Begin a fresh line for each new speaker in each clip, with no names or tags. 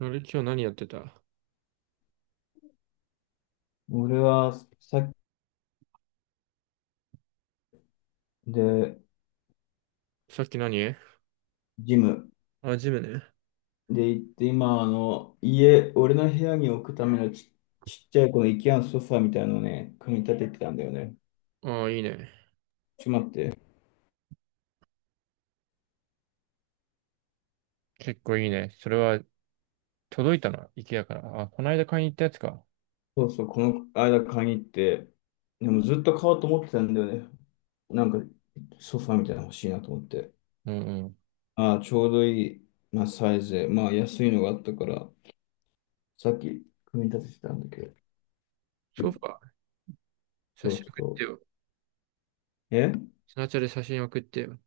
あれ、今日何やってた？
俺はさっきで、
さっき何？
ジム
あ、ジムね。
で行って、今、家、俺の部屋に置くためのちっちゃいこの IKEA のソファーみたいなのをね、組み立ててたんだよね。
ああ、いいね。
ちょっと待って。
結構いいね。それは届いたな、IKEA から。あ、この間買いに行ったやつか。
そうそう、この間買いに行って、でもずっと買おうと思ってたんだよね。なんか、ソファーみたいなの欲しいなと思って。
うんうん。
ああ、ちょうどいい、まあ、サイズで、まあ、安いのがあったから、さっき組み立ててたんだけど。
ソファー、写
そ
真
う
送って
そ
よ。
う。
スナチャで写真送ってよ。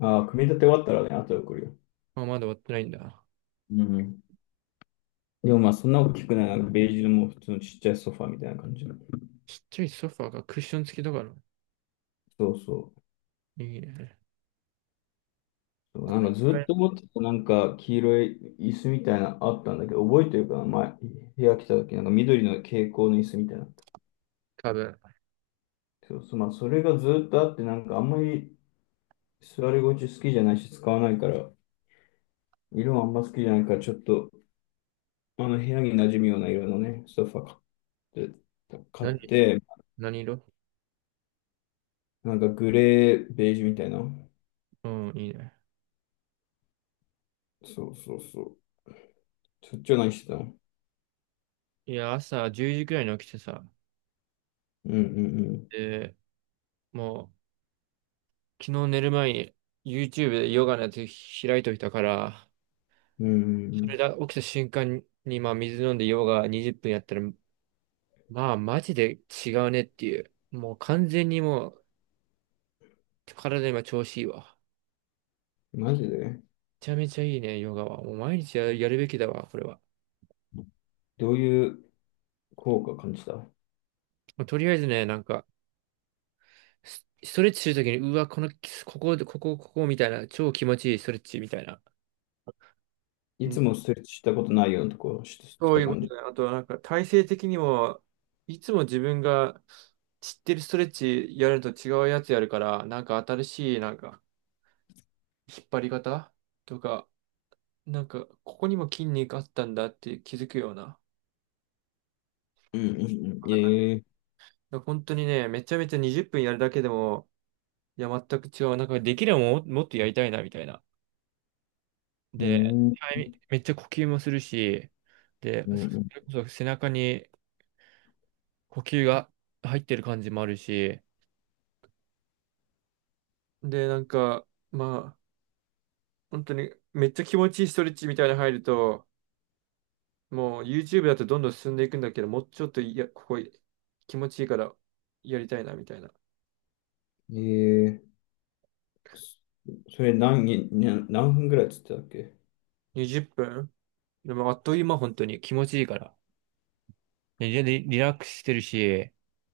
ああ、組み立て終わったらね、後で送るよ。
あ、まだ終わってないんだ。
うん。でもまあそんな大きくない、なんかベージュのもう普通のちっちゃいソファーみたいな感じの。
ちっちゃいソファーがクッション付きだから。
そうそう。
いいね。
そう、
こ
なん
の
かずっ
前、
と持ってたなんか黄色い椅子みたいなのあったんだけど、覚えてるかな前、部屋来た時なんか緑の蛍光の椅子みたいなのあった。
多分、
そうそう、まあそれがずっとあって、なんかあんまり座り心地好きじゃないし使わないから、色もあんま好きじゃないから、ちょっとあの部屋に馴染むような色のね、ソファ買って、買っ
何にする？
て、
何色？
なんかグレー、ベージュみたいな。
うん、いいね。
そうそうそう。そっちは何してたの？
いや、朝10時くらいに起きてさ。
うんうん
で、もう、昨日寝る前に YouTube でヨガのやつ開いといたから、
う
それ
ん。
だ、起きた瞬間に、まあ、水飲んでヨガ20分やったら、まあ、マジで違うねっていう。もう完全にもう、体今調子いいわ。
マジで？
めちゃめちゃいいね、ヨガは。もう毎日やる、やるべきだわ、これは。
どういう効果感じた？
もうとりあえずね、ストレッチするときに、うわ、こ、ここみたいな、超気持ちいいストレッチみたいな。
い
うん、
つもストレッチしたことないようなとこし
そう
た
いうこ
感じ。
とね。あと、なんか、体勢的にも、いつも自分が知ってるストレッチやると違うやつやるから、なんか新しい、なんか、引っ張り方とか、なんか、ここにも筋肉あったんだって気づくような。
うんうんうん。
だか
ええ、
ら本当にね、めちゃめちゃ20分やるだけでも、いや、全く違う。なんか、できればもう、もっとやりたいな、みたいな。
う
で、
ん。うん
タイミめっちゃ呼吸もするし、で、
うん。
それこそ背中に呼吸が入ってる感じもあるし、で、なんか、まあ、本当にめっちゃ気持ちいいストレッチみたいなの入ると、もう YouTube だとどんどん進んでいくんだけど、もうちょっといや、ここ気持ちいいからやりたいなみたいな。
ええ、そそれ何に、何分ぐらいっつってたっけ？
20分でもあっという間、本当に気持ちいいから。でリラックスしてるし、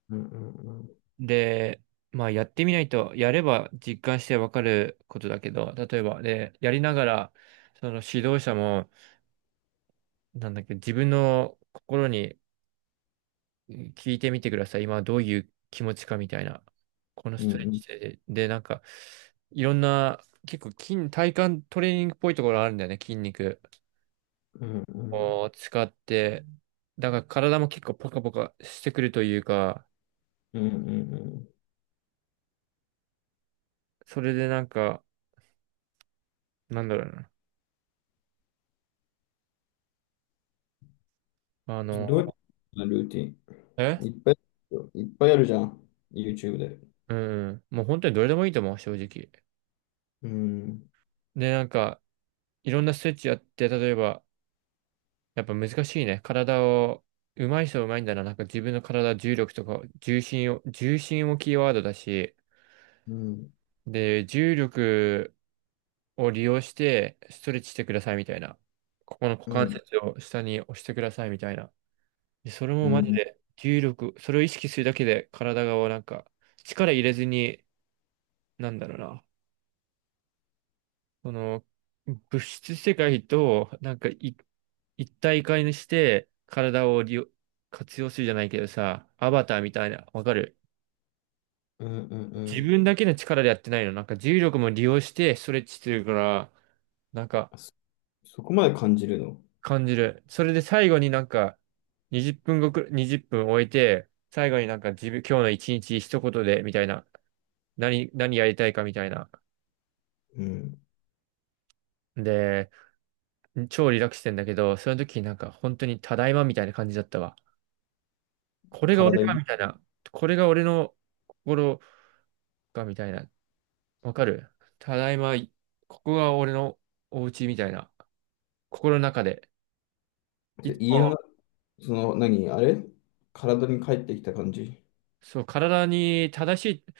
うんうんうん。
で、まあやってみないと、やれば実感してわかることだけど、例えば、で、やりながら、その指導者も、なんだっけ、自分の心に聞いてみてください。今どういう気持ちかみたいな。このス
う
トレッ
ん
チで、で、なんか、いろんな、結構体幹トレーニングっぽいところあるんだよね、筋肉
うんう
を
ん。
使って。だから体も結構ポカポカしてくるというか、
うんうん
それでなんか、なんだろうな。あ
うん。
の、
どうやってルーティン、いっ
え
ぱい、いっぱいあるじゃん。YouTube で。
うん。もう本当にどれでもいいと思う、正直。
うん。
で、なんか、いろんなストレッチやって、例えば、やっぱ難しいね。体を、上手い人は上手いんだな。なんか自分の体、重力とか、重心をキーワードだし、
うん。
で、重力を利用して、ストレッチしてくださいみたいな。ここの股
う
関
ん。
節を下に押してくださいみたいな。で、それ
う
もマジ
ん。
で、重力、それを意識するだけで、体がなんか、力入れずに、なんだろうな。その、物質世界と、なんかい、一体化にして、体を利用、活用するじゃないけどさ、アバターみたいな、わかる？
うん。うん。う
自
ん。
分だけの力でやってないの。なんか重力も利用してストレッチしてるから、なんか
あ、そこまで感じるの？
感じる。それで最後になんか、20分ごくらい、分終えて、最後になんか自分、今日の一日一言で、みたいな。何やりたいかみたいな。
うん。
で、超リラックスしてんだけど、その時なんか本当にただいまみたいな感じだったわ。これが俺
体
か
に、
みたいな。これが俺の心かみたいな。わかる？ただいま、ここが俺のお家みたいな。心の中で。い
じゃ
つ
家の
も、
中、その、何、あれ、体に帰ってきた感じ。
そう、体に正しい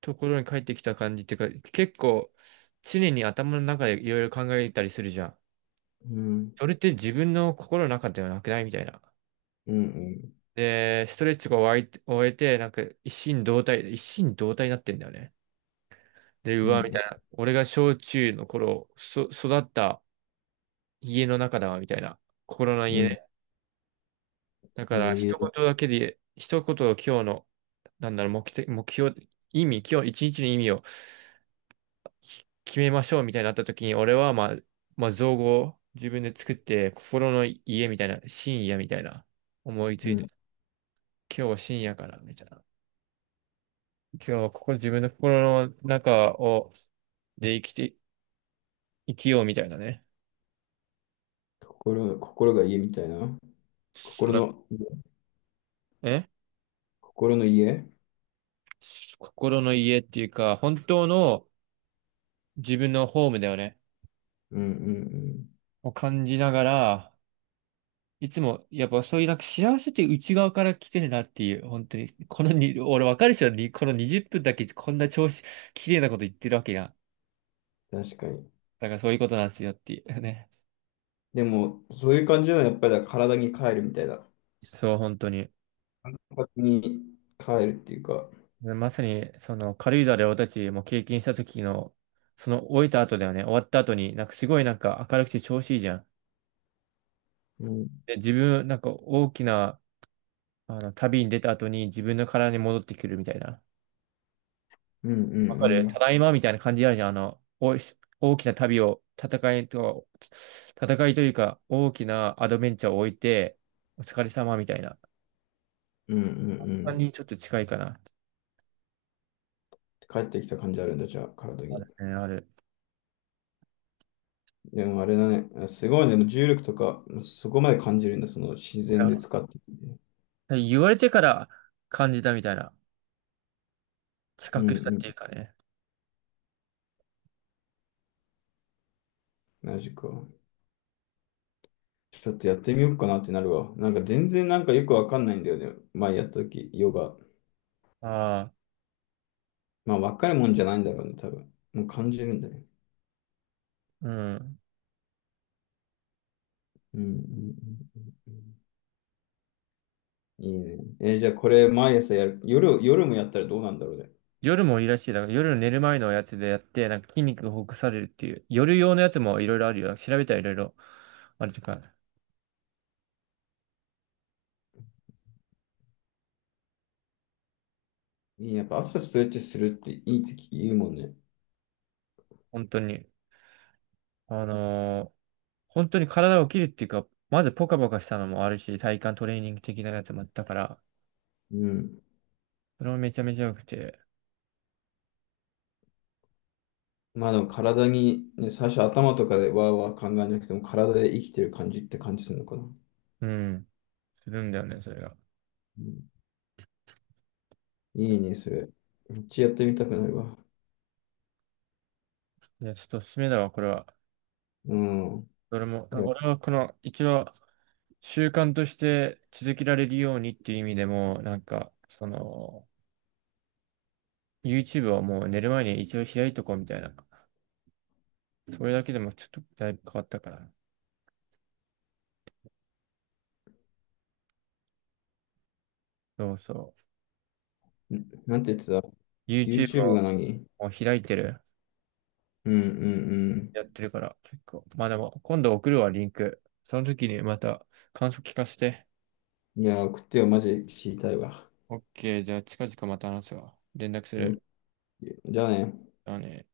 ところに帰ってきた感じっていうか、結構常に頭の中でいろいろ考えたりするじゃん。
うん、
それって自分の心の中ではなくないみたいな。
うん、うん、
で、ストレッチが終えて、一心同体になってんだよね。で、う
う
わ、みた
ん、
いな。俺が小中の頃、育った家の中だわ、みたいな。心の家
うん。
ね。だから、
え
一
え、
言だけで、一言を今日の、なんだろう、目標、意味、今日一日の意味を決めましょう、みたいになった時に、俺は、まあ、造語を自分で作って、心の家みたいな、深夜みたいな、思いつ
う
いて、
ん。
今日は深夜かな、みたいな。今日はここ自分の心の中を、で生きて、生きようみたいなね。
心が家みたいな。
そ
心
の
の、
え
心の家。
心の家っていうか、本当の自分のホームだよね。
うん、うん、
を感じながら、いつも、やっぱそういうなんか幸せって内側から来てるなっていう、本当に、このに、俺わかるでしょ、にこの20分だけこんな調子、綺麗なこと言ってるわけが。
うん。確かに。
だからそういうことなんですよっていうね。
でも、そういう感じなのは、やっぱりだから体に帰るみたいな。
そう、本当に。
体に帰るっていうか、
まさに、その軽井沢で俺たちも経験した時の、その終えた後だよね、終わった後に、なんかすごいなんか明るくて調子いいじゃん。
うん、
で、自分、なんか大きな、あの、旅に出た後に自分の体に戻ってくるみたいな。
うん、う
わかる。
ん、う
た
ん、
だいまみたいな感じあるじゃん。あの、おい大きな旅を、戦いというか、大きなアドベンチャーを置いて、お疲れ様みたいな
うん、うん。う
感じ
ん、
にちょっと近いかな。
帰ってきた感じあるんだ、じゃあ、体
あ
に。
るね、ある。
でもあれだね。すごいね。でも重力とか、そこまで感じるんだ。その自
い
然
や、
で使ってて。
言われてから感じたみたいな。
う
近
ん
く
う
したって
ん。
いうかね。
マジか。ちょっとやってみようかなってなるわ。なんか全然なんかよくわかんないんだよね。前やった時、ヨガ。
ああ、
まあ、わかるもんじゃないんだろうね、多分。もう感じるんだね。
うん。
うんうんうん。いいね。じゃあこれ毎朝やる。夜もやったらどうなんだろうね。
夜もいいらしい。だから夜寝る前のやつでやって、なんか筋肉がほぐされるっていう。夜用のやつもいろいろあるよ。調べたらいろいろあるとか、
いいね。やっぱ朝ストレッチするっていいって言うもんね。
本当に。あのー本当に体を切るっていうか、まずポカポカしたのもあるし、体幹トレーニング的なやつもあったから、
うん。
それもめちゃめちゃ良くて、
まあでも体に、ね、最初頭とかでわーわー考えなくても体で生きてる感じって感じするのかな。う
うん、するんだよね、それが。
ん、いいね、それ。めっちゃやってみたくなるわ。
いや、ちょっとおすすめだわ、これは。
うん。
俺も、
い
あ
や、
俺はこの、一応、習慣として続けられるようにっていう意味でも、なんか、その、YouTube をもう寝る前に一応開いとこうみたいな。それだけでもちょっとだいぶ変わったから。そうそ
なんて言ってた？
う。YouTube
YouTube が
を
何？
もう開いてる。
うんうん
やってるから、結構。まあでも、今度送るわ、リンク。その時にまた感想聞かせて。
うん。いや、送ってよ、マジ知りたいわ。
オッケー、じゃあ近々また話すわ。連絡す
うん。
る。
じゃあね。
あのね。